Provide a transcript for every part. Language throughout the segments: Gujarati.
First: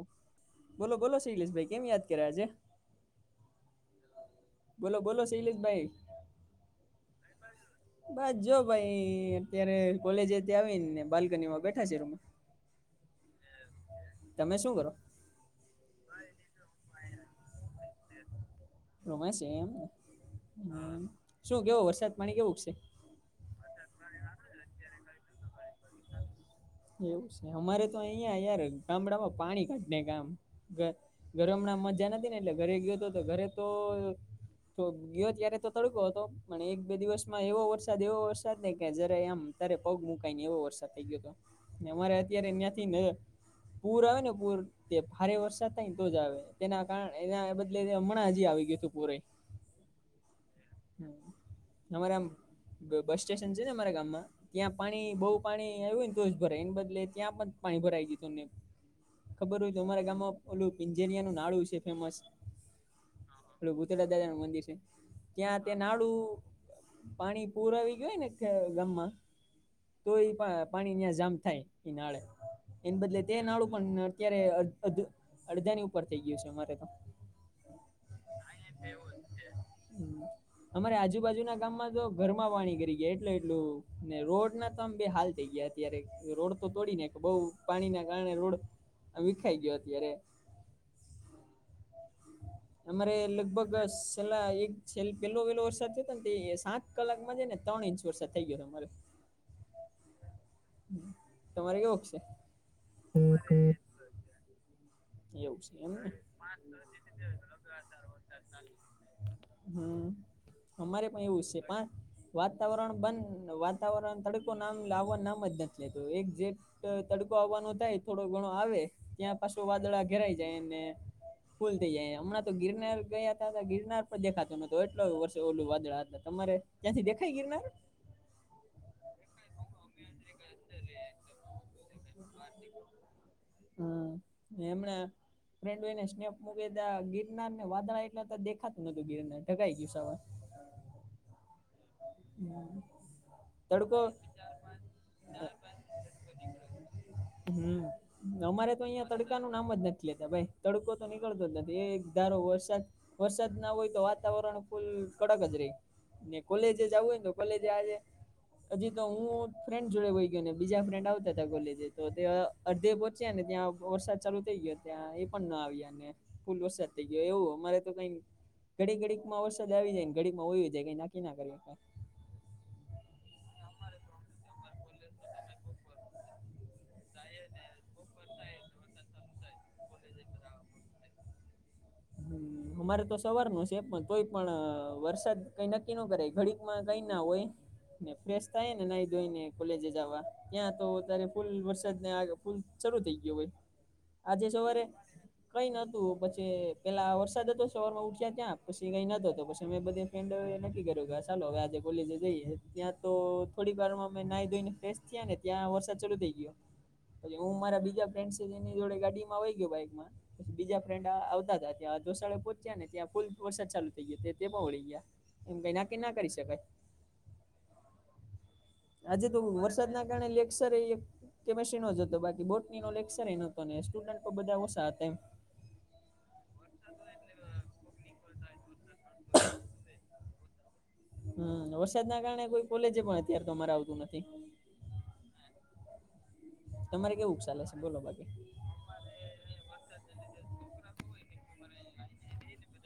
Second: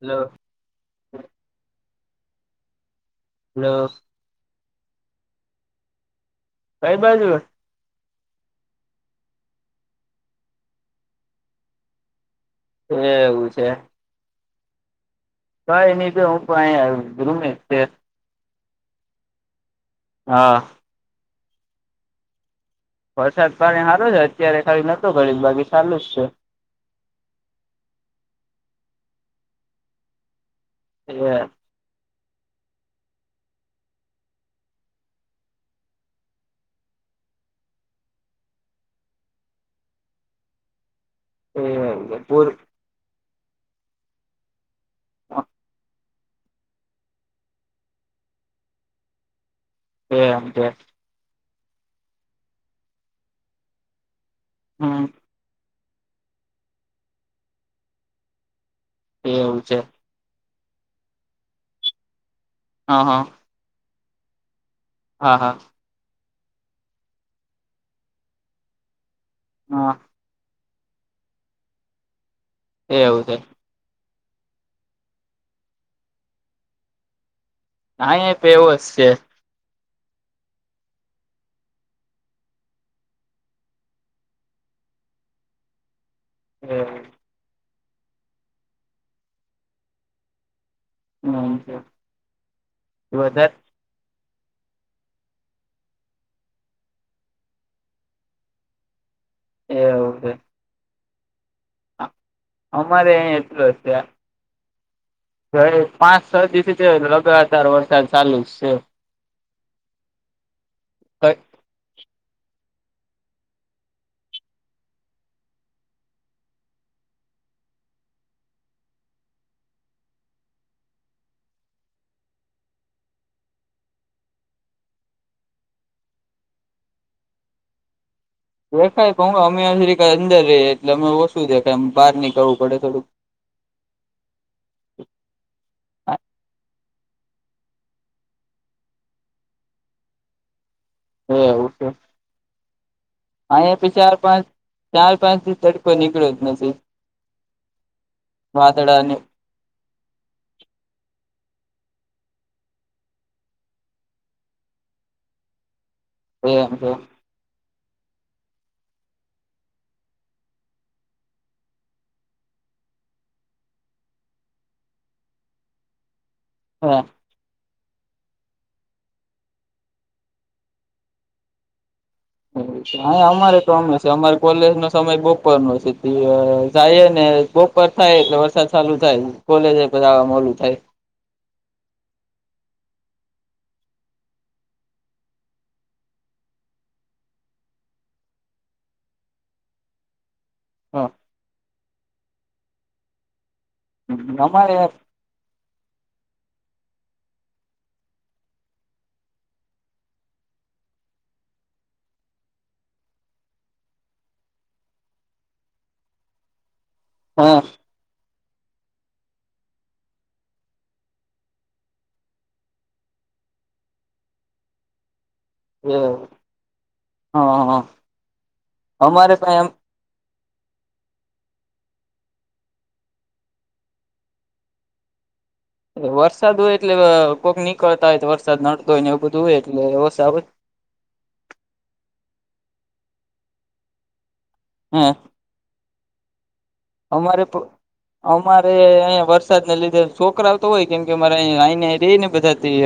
હલો બોલો-બોલો શૈલેષભાઈ કેમ યાદ કર્યા આજે. હલો. બોલો-બોલો શૈલેષભાઈ. કઈ બાજુ. બસ જો ભાઈ અત્યારે કોલેજે થી આવીને બાલ્કની માં બેઠા છે અમે. એવું છે. તમે શું કરો. કઈ નહી જો હું તો આયા રૂમેજ છે. હમ્મ રૂમે છે એમ હા હ શું કેવો વરસાદ પાણી કેવુંક છે. વરસાદ પાણી હારો છે અત્યારે કઇ નતો ઘળીક બાકી સાલું જ છે. એવું છે અમારે તો અહંયા યાર ગામડામાં પાણી કાઢ નાયખા આમ. ઘર છે ઘરે હમણાં મજા નથી ને એટલે ઘરે ગયો હતો ઘરે તો તો ગયો ત્યારે તો તડકો હતો પણ એક બે દિવસમાં એવો વરસાદ એવો વરસાદ નને કે જ્યારે આમ ત્યારે પગ મુકાઈ ને એવો વરસાદ થઇ ગયો હતો એ ને અમારે એ પૂર અત્યારે ન્યાંથી ન પૂર આવે ને પૂર તે ભારે વરસાદ થાય ને. તો જ આવે તેના કારણે એના બદલે હમણાં હજી આવી ગયું તું પૂરેય. એમ કે. અમારે આમ બસ સ્ટેશન છે ને અરા ગામમાં ત્યાં હમ પાણી બઉ પાણી આવ્યુંને તોજ ભરાય એને બદલે ત્યાં પણ પાણી ભરાઈ ગયું તુંને એવું ખબર હોય છે તો અમારા ગામમાં ઓલું પિંજેરિયા નું નાડું છે ફેમસ. હા-હા. પેલું ભૂતરા દાદાનું મંદિર છે. હા ત્યાં તે ત્યાં નાડું પાણી પૂર આવી ગયું ને ગામમાં. હા તો એ પા પાણી ન્યા જામ થાય એ નાળે એને બદલે એવું તે છે નાળું પણ અત્યારે અધ અધ અડધા ની ઉપર થઈ ગયું છે અમારે તો. આયા પે એવોજ શે. હમ્મ. અમારે આજુબાજુના ગામમાં તો ઘરમાં પાણી ગરી ગયા એટલે એટલું ને રોડ ના તો આમ બે હાલ થઈ ગયા. અત્યારે રોડ તો તોડી નાયખો બહું પાણી ના કારણે રોડ વિખાઈ ગયો અત્યારે. એવું છે અમારે વધારે લગભગ છેેલ્લા એક છેલ્ પેલો પેલો વરસાદ થયો હતો ને તે સાત કલાકમાં જ ને ત્રણ ઇંચ વરસાદ થઇ ગયો હતો મારે. એવુ. તમારે કેવુંક શે. અહી એટલો અમારે. જ એવું છે એમને. પાંચ છ દિવસથી લગાતાર વરસાદ ચાલુ જ હમ્મ અમારે પણ એવું છે. પાંચ વાતાવરણ બંધ વાતાવરણ તડકો નામ લાવવા નામ જ નથી લેત એક જે તડકો આવવાનો થાય થોડો ઘણો આવે ત્યાં પાછું વાદળા ઘેરાઈ જાય ને. ફૂલ થઇ જાય હમણાં તો ગિરનાર ગયા તા ગિરનાર પર દેખાતતો નતો એટલા વર્ષે ઓલું વાદળા હતા તમારે. ત્યાંથી દેખાય ગીરનાર. દેખાય તો હું અમે અમે જીરીક અંદર રીએ એટલે અમે ઓસુ દેખાય બહાર નીકવું પડે થોડું. હ ને હમણાં. ફ્રેન્ડોને સ્નેપ મૂકે ગિરનાર ને વાદળા એટલે દેખાતું નહતું ગિરનાર ઢંકાઈ ગયું છે હવે. હે એવું છે. યસ. અયા પી ચાર પાંચ ચાર પાંચ દિવ તડકો નીકળ્યો નથી. હમ અમારે તો અહિયાં વાદળાને એમ તડકા નું નામ જ નથી લેતા ભાઈ તડકો તો નીકળતો જ નથી એક ધારો વરસાદ વરસાદ ના હોય તો વાતાવરણ ફૂલ કડક જ રેય. ને કોલેજે છે. જવું હોયને તો કોલેજે આજે હજી તો હું ફ્રેન્ડ જોડે વઈ ગયો ને બીજા ફ્રેન્ડ આવતા હતા કોલેજ તો તે અડધે પોત પચ્યા ને ત્યાં વરસાદ ચાલુ થઈ ગયો ત્યાં એ પણ ના આવ્યા ને ફૂલ વરસાદ હા થઈ ગયો એવું અમારે તો કઈ ઘડી ઘડી માં વરસાદ આવી જાય ઘડી માં હોઈ જાય કઈ નાકી ના કરવી. હા અમારે તોમે છે અમારે કોલેજ નો સમય બપોર નો છે જાયો ને બપોર થાય એટલે વરસાદ ચાલુ થાય કોલેજ જવા મોલું થાય. હમ્મ, અમારે તો સવાર ની શે પણ તોય પણ વરસાદ કઈ નક્કી ન કરે ઘડી માં કઈ ના હોય ને ફ્રેશ થાય ને નાઈ ધોઈને કોલેજે જવા ત્યાં તો હા ત્યારે ફૂલ વરસાદ ને આ ફૂલ શરૂુ થઇ ગયું ભાઈ. આજે અમારે સવારે હા કઈ નતું પછી પેલા વરસાદ હતો સવાર માં ઉઠ્યા ત્યાં પશી કઈ નતો પછી મેં બધી ફ્રેન્ડો એ નક્કી કર્યું. ચાલો હવે આજે કોલેજે જઈએ ત્યાં તો થોડીક વાર માં અમે નાહ ધોઈને ફેશ થયા ને ત્યાં વરસાદ ચાલુ થઈ ગયો. પછી હું હા મારા બીજા ફ્રેન્ડ શે જેની જોડે ગાડીમાંઈ ગયો બાઈકમાં પછી બીજા ફ્રેન્ડ આવતા તા. ત્યાં દોશળે પોહોંચ્યા ને ત્યાં ફુલ વરસાદ ચાલુ થઈ ગયો તે પણ વળી ગયા. એમ કઈ ના કે ના કરી શકાય. હા આજે અમારે તો પણ વરસાદના કારણે લેકસર એ કે પછી નો જ હતો બાકી બોટની નો લેક્સર એ નોતો ને સ્ટુડન્ટ બધા ઓછા હતા એમ. વરસાદ હોય એટલે કોઈક નીકળતા હોય તો વરસાદ નડતો હોય ને એવુ બધું હોય એટલે એબ હમ્મ, વરસાદ ના કારણે કોઈ કોલેજ પણ અત્યારે તો અમારે આવતું નથી. હા. તમારે કેવું અમારે તો, ચાલે છે બોલો બાકી આમ અમારે અહીંયા વરસાદ ને લીધે છોકરો આવતો હોય કેમ કે અમારે આને રહી ને બધાથી.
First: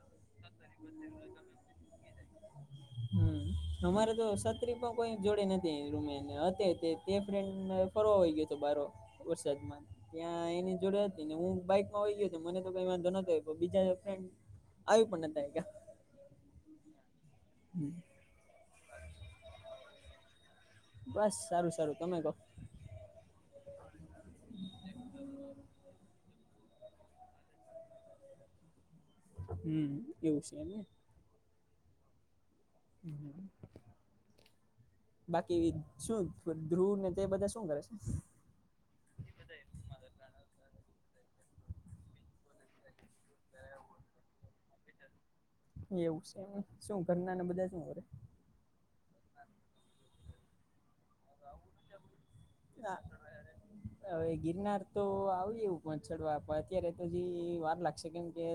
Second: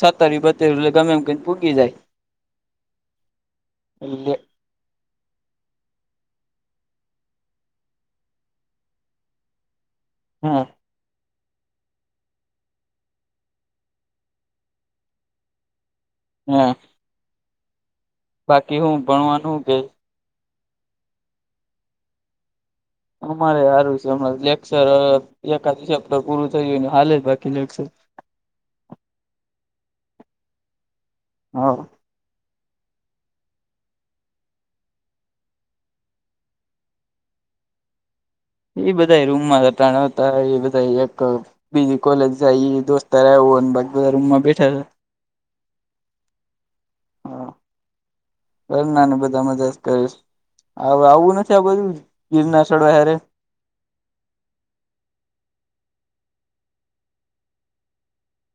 છતર બતેર એટલે ગમે એમ કેને ભૂગી જાય, હમ અમારે તો એટલે. છત્રી પણ કોઈ જોડે નથી રૂમે ફ્રેન્ડને ફરવા હો ગયો હતો બારે. વરસાદમાં ત્યાં હા એની જોડે એની હું બાઈકમાં હોય ગયો મને તો કઈ વાંધો નતોયો બીજા ફડ આવ્યું પણ નતા. હા. હમ્મ. બાકી હું ભણવાનું હું કે? બસ સારું સારું તમે કો. અમારે હારું છે, હમણાં લેક્ચર એકાદ ચેપ્ટર પૂરું થયું હાલે જ બાકી લેક્ચર. હમ્મ, એવું છે એમને. હા. હમ્મ. બાકી શું, ધ્રુવ ને તે બધા શું કરે છે? એ બધા રૂમ માતા ટાણાતા, એ બધા એક બીજી કોલેજ જાઈ ઈ દોસ્ત ત્યારે ઓન, બાકી બધા રૂમ માં બેઠા છે. એવું છે, શું ઘરના ને હા બધા શું કરે? ઘરના ને બધા મજા જ કરીશ. હવ આવું નથી આ બધું ગીરના સ્થળવા હારુ? હવે ગિરનાર તો આવીએ એવું પણ ચડવા પણ અત્યારે તો જે વાર લાગશે કેમ કે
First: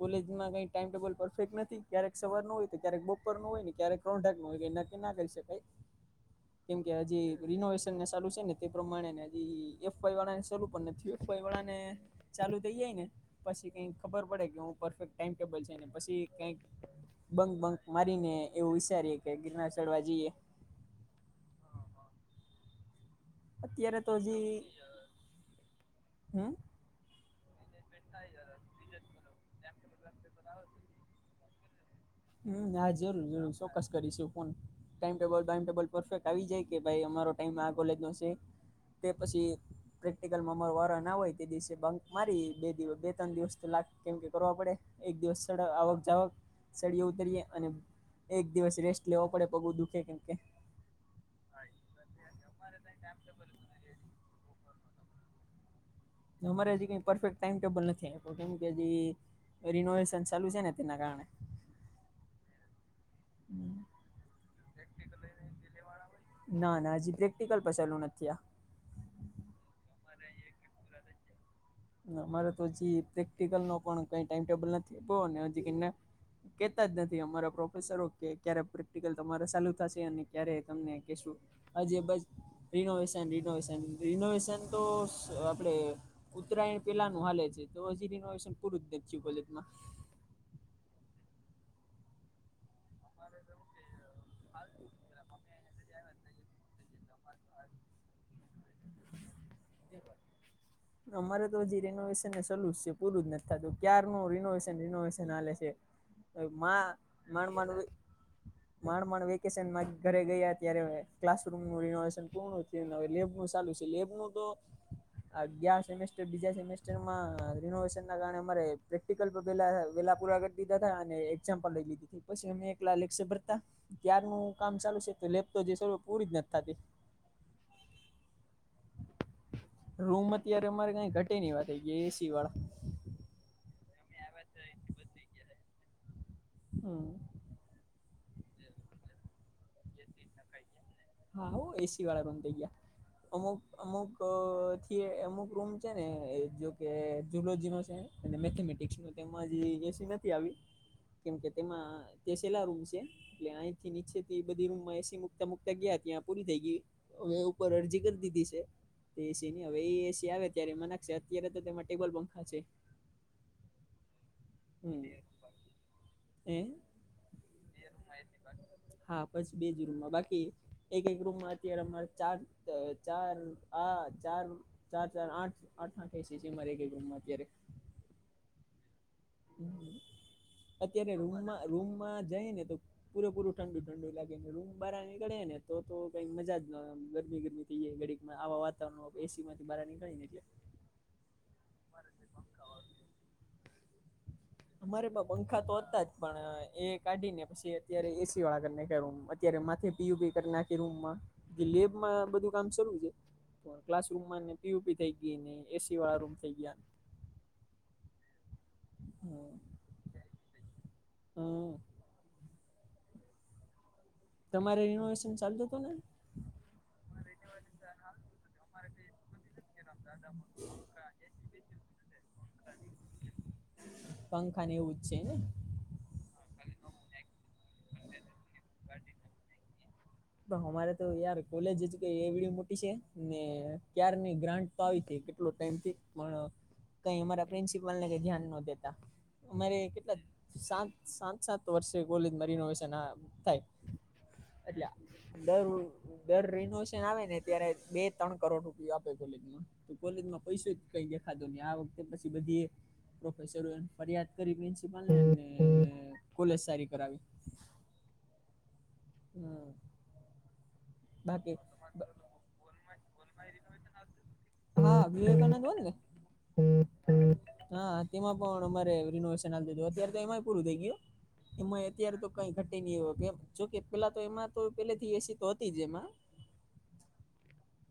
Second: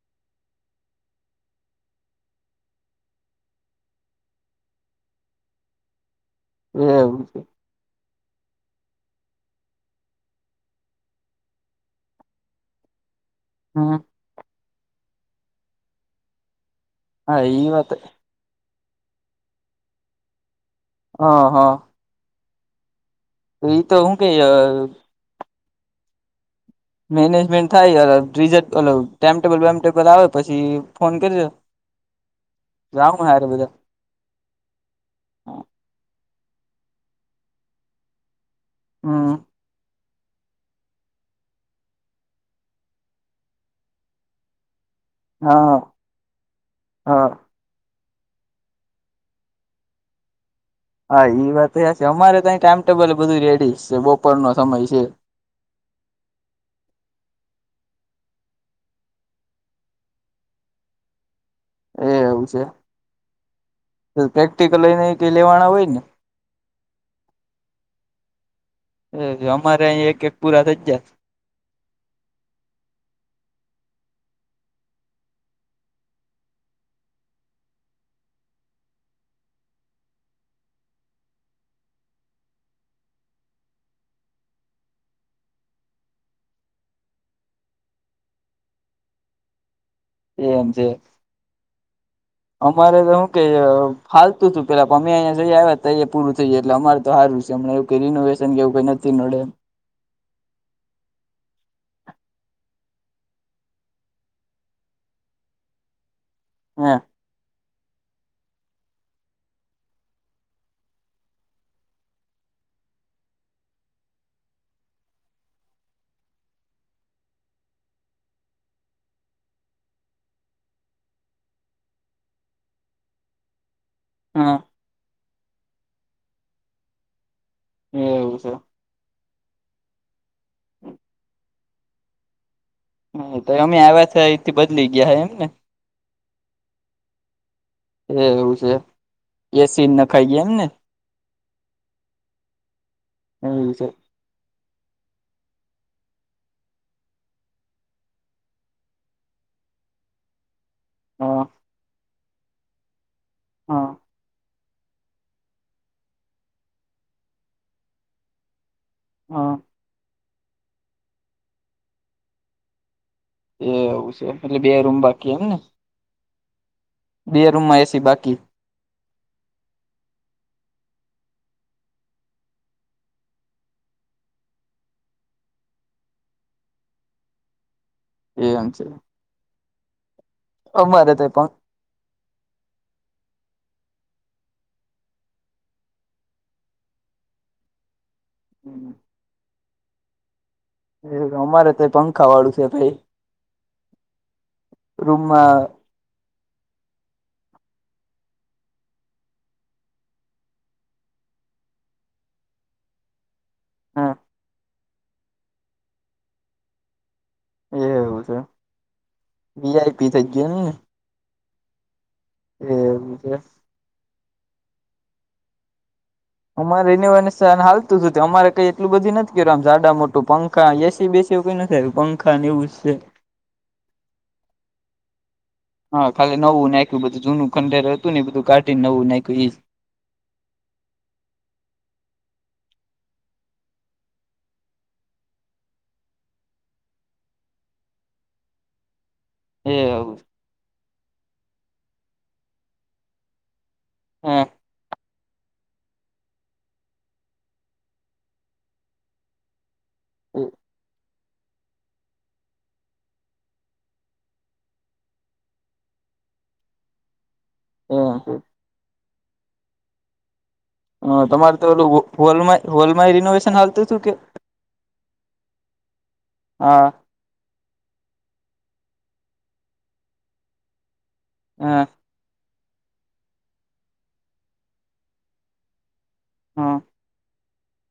કોલેજ માં કઈ ટાઈમટેબલ પરફેક્ટ નથી ક્યારેક સવારનું હોય તો ક્યારેક બપોરનું હોય ને ક્યારેક [unintelligible] નકી ના કરી શકાય કેમ એ કે એવું હજી છે રીનોવેશન [unintelligible] છે ને તે પ્રમાણેળ પણ નથીળને [unintelligible] ચાલુ થઈ જાય ને પછી કઈ હમ ખબર પડે કે હું પરફેક્ટ ટાઈમ ટેબલ છેને પછી કઈક હા બંક, ઈ બંક, વાત મારીને એવું વિસારીએે કે ગિરનાર ચડવા જઈએ. હા. હા. ઈ અત્યારે તો હું કે હજી, હમ? મેનેજમેન્ટ થાય [unintelligible] ટાઈમટેબલ વામટેબલ આવે પછી ફોન કરજો. હમ હા જરૂર જાઉં હારે જરૂર બધા ચોક્કસ કરીસો ફોન, ટાઈમટેબલ વામટેબલ પરફેક્ટ આવી જાય કે ભઈ અમારો ટાઈમ આ કૉલેજ નો છે. તે હમ પછી પ્રેક્ટિકલમાં અમારો વારો ન હોય તે દિવસે બંક મારીએ બે દિવ બે ત્રણ દિવસ લાગ કેમ કે કરવા પડે. એક દિવસ સડ હા આવક જાવક સડીએ હા ઉતરીએ અને એક દિવસ રેસ્ટ લેવો પડે, પગો દુઃખે કેમ કે હા ઇ વાત એ હાચી અમારે ત્યાં તો ટાઈમટેબલ બધું રેડી છે બપોર નો સમય છે અમારે હજી કઈ પરફેક્ટ ટાઈમ ટેબલ નથી આપ્યો કેમ કે હજી રિનોવેશન ચાલુ છે ને તેના કારણે એ એવું છે. [unintelligible] પ્રેક્ટિક લઈને કઈ લેવાના હોય ને? ના ના હજી પ્રેક્ટિકલ પણ ચાલુ નથી આ એ અમારે અહી એક એક પૂરા થઈ જાય અમારે તો હજી પ્રેક્ટિકલ નો પણ કઈ ટાઈમ ટેબલ નથી [unintelligible] ને હજી કને કેતા જ નથી અમારા પ્રોફેસરો કે, ક્યારે પ્રેક્ટિકલ તમારે સાલુ થશે અને ક્યારે તમને કેશું હજે બસ રિનોવેશન, રિનોવેશન, રિનોવેશન તો સ આપડે ઉત્તરાયણ પેલાનું હાલે છે, તો હજી રિનોવેશન પૂરું જ નથી થયું કોલેજમાં. એમ છે. અમારે તો હુ કે હવે, હાલતું હતું પેલા અમે [unintelligible] અહીંયા જઈ આવ્યા ત ઈ પૂરું થઈ જાય એટલે અમારે તો હારું છે હમણાં એવું કે રિનોવેશન કેવું કઈ નતિ નડે અમારે તો હજી રિનોવેશનને સલુ સે પૂરું જ નથી થાતું ક્યારનુ રિનોવેશન રિનોવેશન હાલે સે [inaudible] એક હ મા માણ માણડવલી માણ માણ વેકેશનમાં ઘરે ગયા ત્યારે ક્લાસરૂમ નું રિનોવેશન પૂર્ણ થયું હવે લેબ સાલુ સે લેબ નુ તો [inaudible] આ ગયા સેમેસ્ટર, બીજા સેમેસ્ટરમાં રિનોવેશન ના કારણે અમારે પેકિટકલ પેલા વેલા પૂરા કરી દીધા તા અને એક્ઝામ્પલ લઈ લીધી તીપછી અમે [unintelligible] ભરતા હા ત્યારનું કામ ચાલુ છે તો લેપ શરુ જે પૂરી જ નથી થાતી એવું છે. રૂમ અત્યારે અમારે કઈ ઘટે નહીં એવા થઇ ગયા એસી વાળા હા તો અમે આવ્યા છ એથી બદલી ગયા હ એમ ને હા એ એવું છે એસી ન નખાઈ ગયા એમને હા હો એસી વાળા રૂમ થઈ ગયા અમુક એવું છે અમુક થી અમુક રૂમ છે ને જોકે જુલોજી નો છે અને મેથેમેટિક્સ નો તેમાં જે એસી નથી આવી હા કેમકે તેમાં તે છેલા રૂમ છે. એટલે હા અંયથી નીચેથી બધ રૂમમાં એસી મુકતા મુક એટલે ગ્યા ત્યાં પૂરી થઈ ગય હવે ઉપર અરજી કરી દીધી છે હા એસીની હવે એ એસી આવે ત્યારે એમાં નાખશે અત્યારે તો તેમાં ટેબલ પંખા છે. એ એવું છે એટલે બે રૂમ હમ બાકી એમ ને બે રૂમમાં એસી બાકી હા પછી બેજ રૂમમાં બાકી એક એક રૂમમાં અત્યારે અમારે ચાર ચાર હ ચાર ચાર ચાર આઠ આઠ એસી છે અમાર એક એક રૂમમાં અત્યારે એમ છે. અમારે અત્યારે તો રૂમમાં રૂમમાં જાય ને તો પૂરે પૂર ઠંડુ ઠંડુ લાગે ને રૂમ બહાર નીકળે ને તો કઈક મજા ન ગરમી ગરમી ઘડીકમાં આવા પણ વાતાવરણમાં એસીમાંથી બાર નીકળીએ એટલે એ અમારે તો પંખા વાળું છે ભાઈ અમારે પણ રૂમમાં પંખા તો હતા જ પણ એ કાઢી ને પછી અત્યારે એસી વાળા કરી નાખ્યા રૂમ અત્યારે માથે પીઓપી કરી નાખી રૂમમાં [unintelligible] માં બધું કામ શરુ છે. તો હ ક્લાસ રૂમમાં ને પીયુપી થઈ ગઈ એસી વાળા રૂમ થઈ ગયા. એવું છે વીઆઈપી થઈ ગયા ને હા. એવું છે. તમારે રિનોવેશન ચાલતું હતું ને અમારે રિનોવેશન હાલતું જ હતું અમારે કઈ એટલું બધી નથી કર્યું આમ સાડા મોટું પંખા એસી બેસી એવું કઈ નથી આવ્યુંં એવું છે. પંખાને એવું જ છે ને હા ખાલી નવું નાખ્યું બધું જૂનું ખંડેર હતું ને બધું કાઢી નવું નાખ્યું એ અમારે તો યાર કોલેજ જ કે એવડી મોટી છે ને ક્યારની ગ્રાન્ટ તો આવીતી કેટલો ટાઈમથી પણ કઈ અમારા પ્રિન્સિપલને કઈ ધ્યાન ન દેતા. એ અમારે કેટલા સાત સાત સાત વર્ષે કોલેજમાં રિનોવેશન થાય. હા એટલા દર દર રિનોવેશન આવે ને ત્યારે બે ત્રણ કરોડ રૂપિયો આપે કોલેજમાં તો કોલેજમાં પૈસો જ કઈ દેખાતો નહી આ વખતે પછી બધી એ પ્રોફેસર ફરિયાદ કરી પ્રિન્સિપલને કોલેજ સારી કરાવી. [unintelligible] હા. હ તમારે તો પેલું હોલ હોલમાંય રિનોવેશન હાલ તું કે હા વિવેકાનંદ હોલ ને. હા. હા તેમાં પણ અમારે રિનોવેશન આવી દીધું અત્યારે તો એમાંય પૂરું થઈ ગયું. હા એમાં અત્યારે તો કઈ ઘટે નય એ કેમ જોકે પેલા તો એમાં તો પેલે થી એસી તો હતી જ એમાં હા.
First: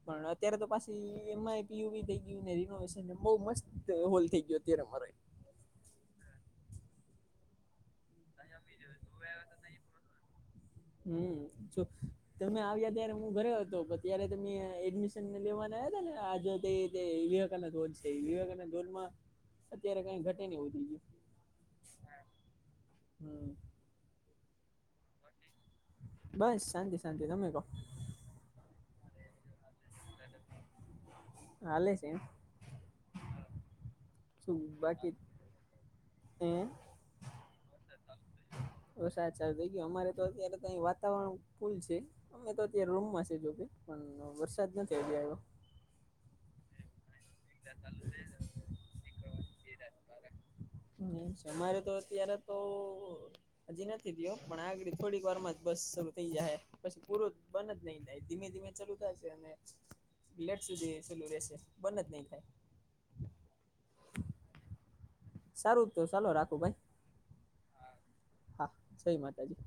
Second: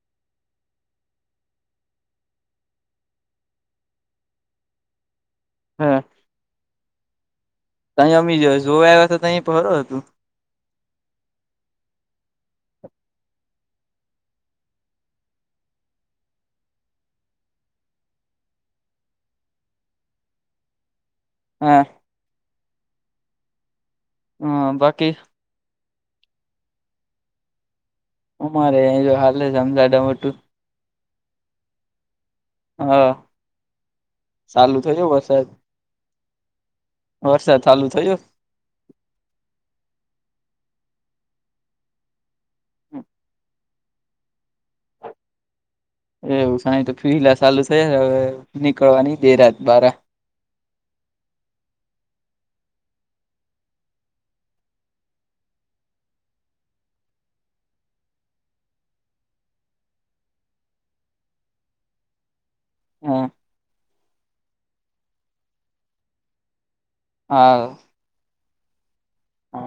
પણ અત્યારે તો પાછી એમાંય પીયુપી થઈ ગયું ને રિનોવેશન બહુ મસ્ત હોલ થઈ ગયો અત્યારે મારે હા. તય અમે જોવા આવ્યા તા તઈ [unintelligible] હતું. હમ જો તમે આવ્યા ત્યારે હું ઘરે હતો પણ ત્યારે તમે એડમિશન લેવાના આવ્યા હતા ને આજ ધો છે વિવેકોધ માં અત્યારે કઈ ઘટે ન ગયું હા હમ્મ હમ્મ બાકી બસ શાંતિ શાંતિ તમે કહો અમારે જો હાલે આમ જાડા મોટું હાલે છે એમ હા ચાલુ થયો વરસાદ હમ્મ વરસાદ ચાલુ થયો વરસાસ ચાલુ થઈ ગયું અમારે તો અત્યારે તો વાતાવરણ પુલ છે અમે તો અત્યારે રૂમ માં છે જો પણ વરસાદ નથી થ ગ આવ્યો એવું સાહી તો ફીલા ચાલુ થ હવે નીકળવાની બે રાત બાર તમારે તો અત્યારે તો હજી નથી દયો પણ આગળ થોડીક વાર જ બસ શરૂ થઈ જાય પછી પૂરો બને જ નહી થાય ધીમે ધીમે ચાલુ થાય છે અને લેટ સુધી ચલું રશે બંધ જ નહી થાય સારું તો ચાલો રાખું ભાઈ હા હા જય માતાજી